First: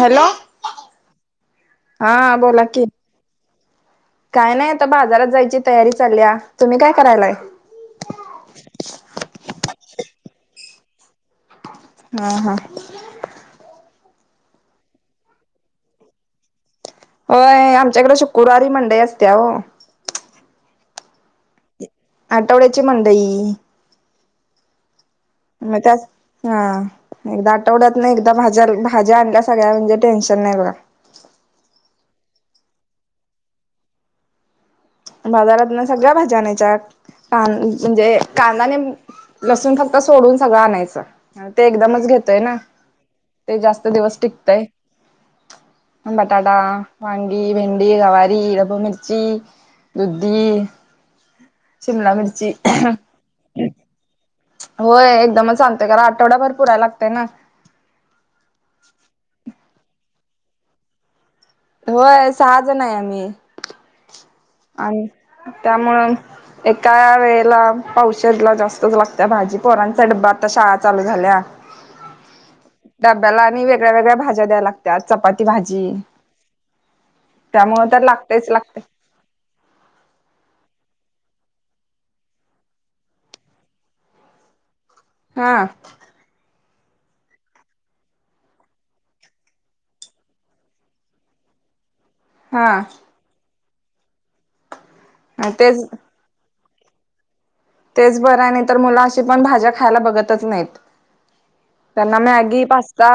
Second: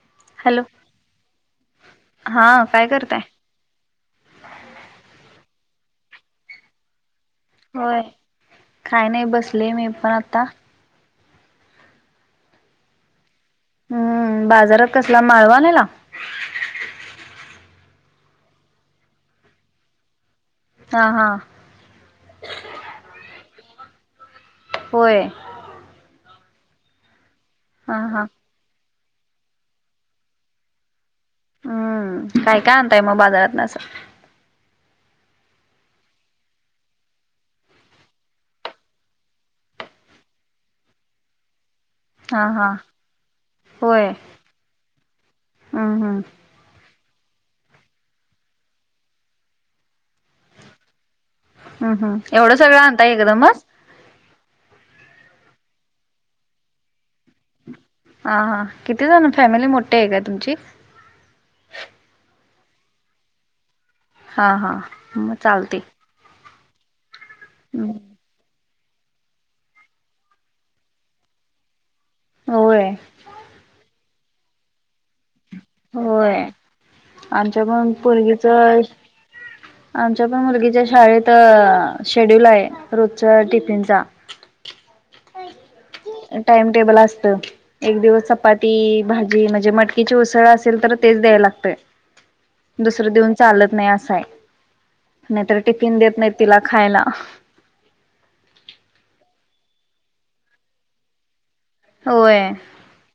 Hello हा बोला कि काय करताय काय नाही आता बाजारात जायची तयारी चालली तुम्ही काय करायलाय होय काय नाही बसले मी पण आता हम् हम हम्म बाजारात कसला माळवा आलेला होय आमच्याकडे शुक्रवारी मंडई असते्या हो हा हा आठवड्याची मंडई होय मग त्या हा एकदा आठवड्यात हा नाही हा एकदा भाज्या भाज्या आणल्या सगळ्या म्हणजे टेन्शन नाही बघ हम्म काय काय आणताय मग बाजारात न असं बाजारात ना सगळ्या भाजीण्याच्या क म्हणजे कांदाने लसूण फक्त सोडून सगळं आणायचं ते एकदमच घेतय हा ना हा ते जास्त होय दिवस टिकतय. हम्म हम्म बटाटा, वांंगी, भेंडी, गवारी, ढबु मिर्ची. दुधी, हम्म शिमला हम्म मिर्ची. एवढं सगळं आणताय एकदमच होय एकदमच आणतोय कारण आठवडाभर पुरायला लागतय ना. हा हा किती जण फॅमिली मोठी आहे काय तुमची. होय सहा जण आहे आम्ही. हा हा आणि मग चालते त्यामुळे एका वेळेला पावशर ला जास्त. लागत्या भाजी पोरांचा डबा आता शाळा चालू झाल्या. होय डब्याला आणि वेगळ्या वेगळ्या भाज्या द्याय लागत्यात. चपाती भाजी होय आमच्या त्यामुळे पण तर पोरगीच. लागतेच लागते आमच्या पण मुलगीच्या शाळेत शेड्यूल आहे. रोजच्या टिफिनचा [unintelligible] हा. टाइमटेबल असत एक दिवस चपाती, भाजी म्हणजे मटकीची उसळ असेल तर तेच द्यायला लागतंयं. हा दुसरं देऊन चालत नाही असं आहे. नाहीतर तेच टिफिन देत नाही तिला खायला. तेच बरं आहे नाही तर मुल अशी पण भाज्या खायला बघतच नाहीत. त्यांना होय मॅगी, पास्ता.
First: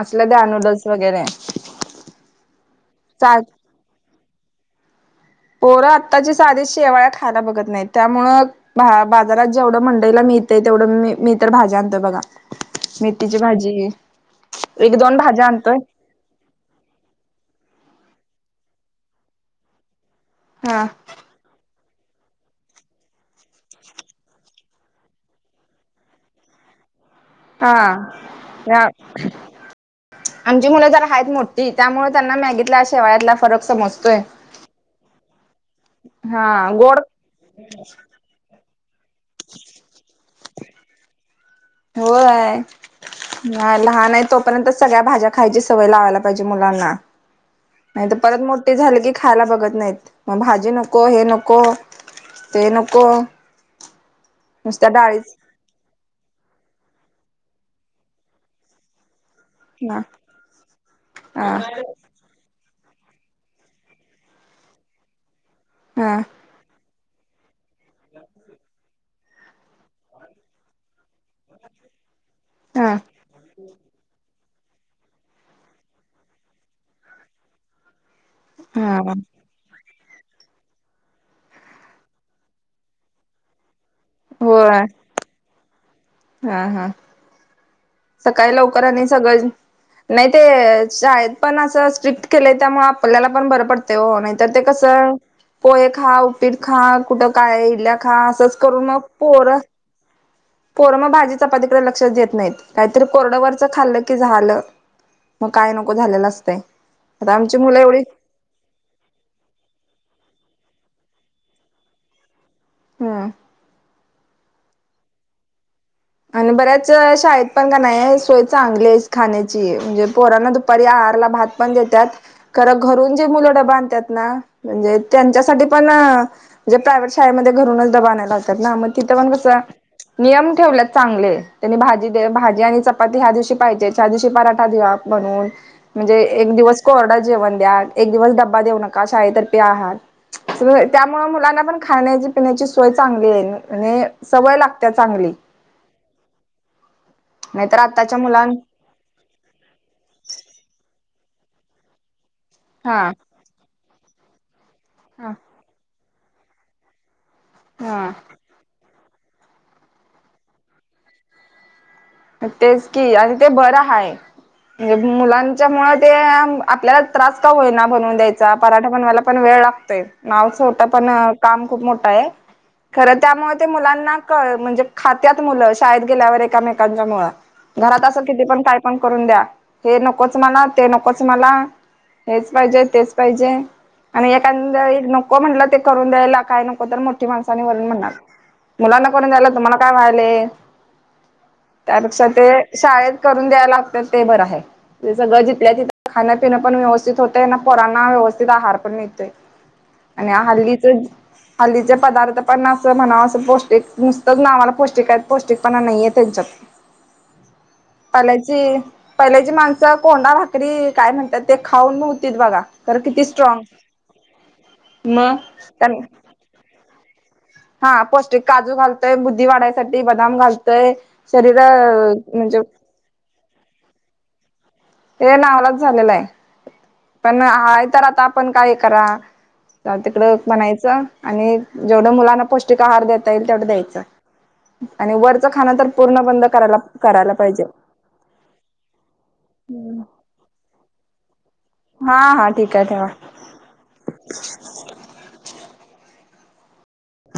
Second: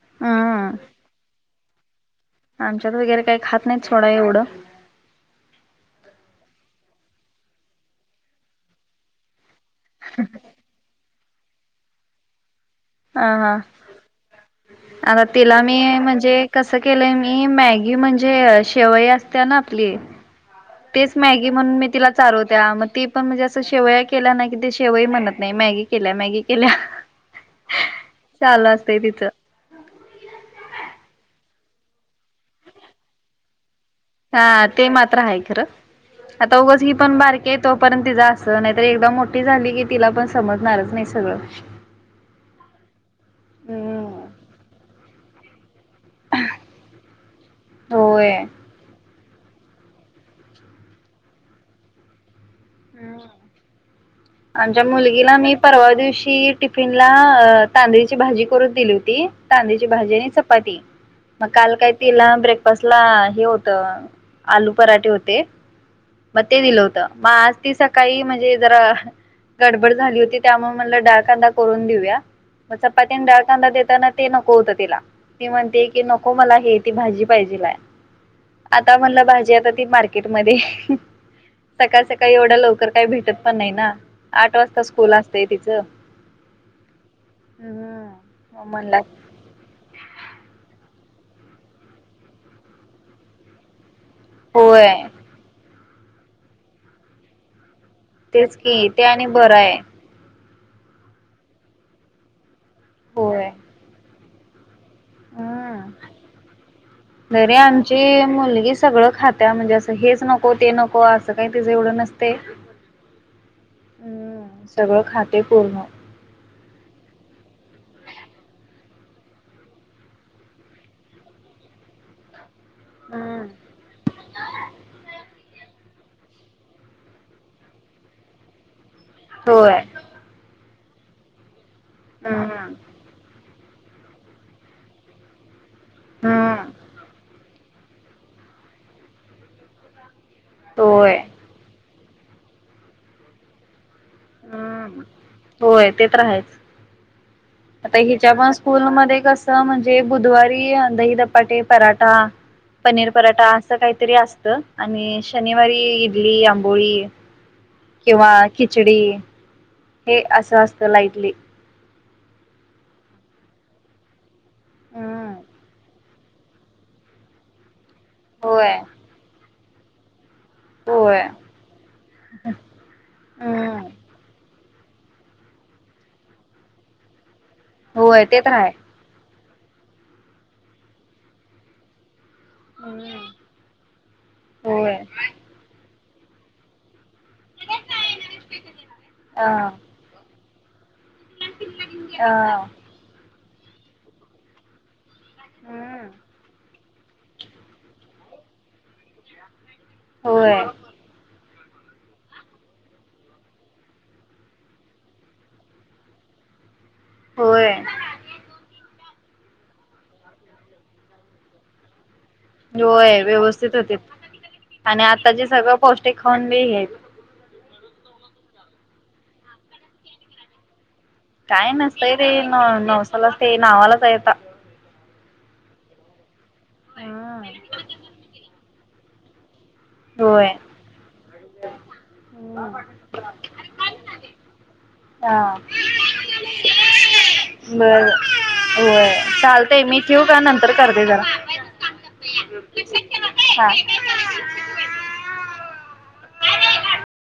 असल द्या हम्म नूडल्स वगैरे. आमच्यात वगैरे चा काही खात नाहीत सोडा एवढं. पोरं आत्ताची साधी शेवाळ खायला बघत नाही त्यामुळ बाजारात. जेवढं मंडईला मिळतय तेवढं मी मी तर भाज्या आणतोयं बघा. हा मेथीची हा भाजी. एक दोन आता भाज्या तिला मी आणतोय म्हणजे कस केलं मी मॅगी म्हणे -जे शेवई असते ना आपली हा तेच मॅगी म्हणून मी तिला चारवत्या मग ती पण म्हणजे असं शेवया केल्या नाही कि ते शेवई म्हणत नाही मॅगी केल्या मॅगी केल्या. चालू हा असतंय तिचं आमची मुलं जरा आहेत मोठ त्यामुळे त्यांना मॅगीतला शेवायातला फरक समजतो. हा ते मात्र आहे खरं हा आता उगच ही गोड पण बारकी आहे तोपर्यंत तिचं असं नाही तर एकदा मोठी झाली की तिला पण समजणारच नाही सगळं होय हम्म लहान आहे तोपर्यंत सगळ्या भाज्या खायच्या. सवय लावयला पाहिजे. मुलांना नाहीतर होय परत मोठी झाली की खायला बघत नाहीत. मग भाजी नको हे नको ते नको. आमच्या नुसत्या डाळीच मुलगीला मी परवा दिवशी टि- -फीनला तांदळीची भाजी करून दिली होती. तांदळीची हा भाजी आणि चपाती हा मग काल काय तिला ब्रेक- -फास्टला हे होत आलू पराठे होते. हा मग ते दिलं होतं. मग आज ती सकाळी म्हणजे जरा गडबड झाली होती त्यामुळे मला डा- -ळ कांदा करून देऊया मग हा चपातीने डाळ कांदा देताना ते न- -को होत तिला ती म्हणते की नको मला हे ती भाजी पाहिजे लाय आता हा म्हणलं भाजी आता ती मार्केटमध्ये सकाळ सकाळी एवढा लवकर काही भेटत पण नाही ना आठ होय वाजता स्कूल असतय तिचं हा हा. सकाळी हम्म लवकर म्हणला आणि सगळ नाही ते शाळेत पण असं स्ट्रिक्ट केलं त्यामुळे आपल्याला पण बरं पडत ते नाही तर ते कस होय पोहे खा उपीट खा कुठं काय इडल्या खा तेच असच करून की मग ते आणि पोर बरं आहे पोर मग भाजी चपातीकडे लक्षचं देत नाहीत. काहीतरी कोरडं होय वरचं खाल्ल की झालं. मग काय नको झालेलं असतय. तरीे आमची मुलगी सगळं खात्या म्हणजे असं हेच नको ते नको असं काही तीच एवढं नसते हम्म सगळं खाते पूर्ण आणि बऱ्याच शाळेत पण का नाही सोय चांगली आहे खाण्याची म्हणजे पोराना दुपारी आहारला भात पण देत्यात. खर घरून जे हम्म मुलं डबा आणत्यात ना म्हणजे त्याचा पण म्हणे प्रायव शाळेमध्ये घरूनच डब्बा आणायला लावताना. तिथं पण कस होय नियम ठेवले चांगले त्यांनी भाजी भाजी हम्म आणि चपाती ह्या दिवशी. पाहिजे च दिवशी पराठावा म्हणून म्हणजे एक हम्म दिवस कोरडर जेवण द्या. एक दिवस डबा देऊ नका शाहीेत पी आहात होय. त्यामुळे मुलांना पण.. खाण्याची पिण्याची सोय चांगली आहे म्ह सवय लागते हम्म चांगली. होय ते तर आहे नाहीतर आता आताच्या हिच्या मुलां पण स्कूल म कस म्हणजे बुधवारी दही दपाटे पराठा हा पनीर पराठा असं काहीतरी असत. आणि हा शनिवारी इडली आंबोळी हा किंवा खिचडी... हे असं असतं लाइटली.. तेच की आणि ते बरं हाय.. म्हणजे हम्म मुलांच्या मु ते आपल्याला त्रास का होईना.. बनवून द्यायचा होय पराठा बनवायला पण वेळ लागतोय. नाव छोट पण होय. काम खूप मोठं आहे खरं त्यामुळे ते हम्म मुलांना म्हणजे खात्यात मुलं शाळेत गेल्यावर एकामेकांच्या मुळं घरात होय असं ते किती तर पण आहे. काय पण करून द्या. हे नकोच मला ते नकोच मला. हेच पाहिजे तेच पाहिजे आणि एखादा होय एक नको म्हंटलं ते.. करून द्यायला काय नको तर मोठी माणसानी वून म्हणणार मुलांना करून अ अ द्यायला तुम्हाला काय व्हायले.. त्यापेक्ष ते शाळेत करून द्यायला लागतात ते बरं आहे. जसळं जिथल्या हम्म तिथे खाण्यापिनं पण व्यवस्थित होतय ना पोरांना व्यवस्थित आहार पण मिळतोय. आणि होय हल्लीच हल्लीचे पदार्थ पण असं म्हणाव असं पौष्टिक नुसतंच ना आवा्हाला पौष्टिक आहेत पौष्टिकपणा नाहीये त्यांच्यात. होय पालायचे पहिले जी माणसं कोंडा भाकरी काय म्हणतात ते खाऊन्ह.. होय व्यवस्थित होते. आणि मग आताची सगळं त्यां पौष्टिक खन बी आहेत. हा पौष्टिक काजू घालतोय बुद्धी वाढायसाठी बदाम घालतोय शरीर काय नसतंय ते म्हणजे न नऊसालाचते नावालाच येत. हे नावालाच झालेला आहे पण हम्म आहे तर आता आपण काय करा. तिकड होय म्हनायचं आणि जेवढं मुलांना पौष्टिक आहार देता येईल तेवढं द्यायचं. आणि हा वरचं खाण तर पूर्ण बंद करायला करायला पाहिजे. हो चालतेय मी ठेव का नंतर करते जरा. हा हा ठीक आहे ठेवा करत [inaudible]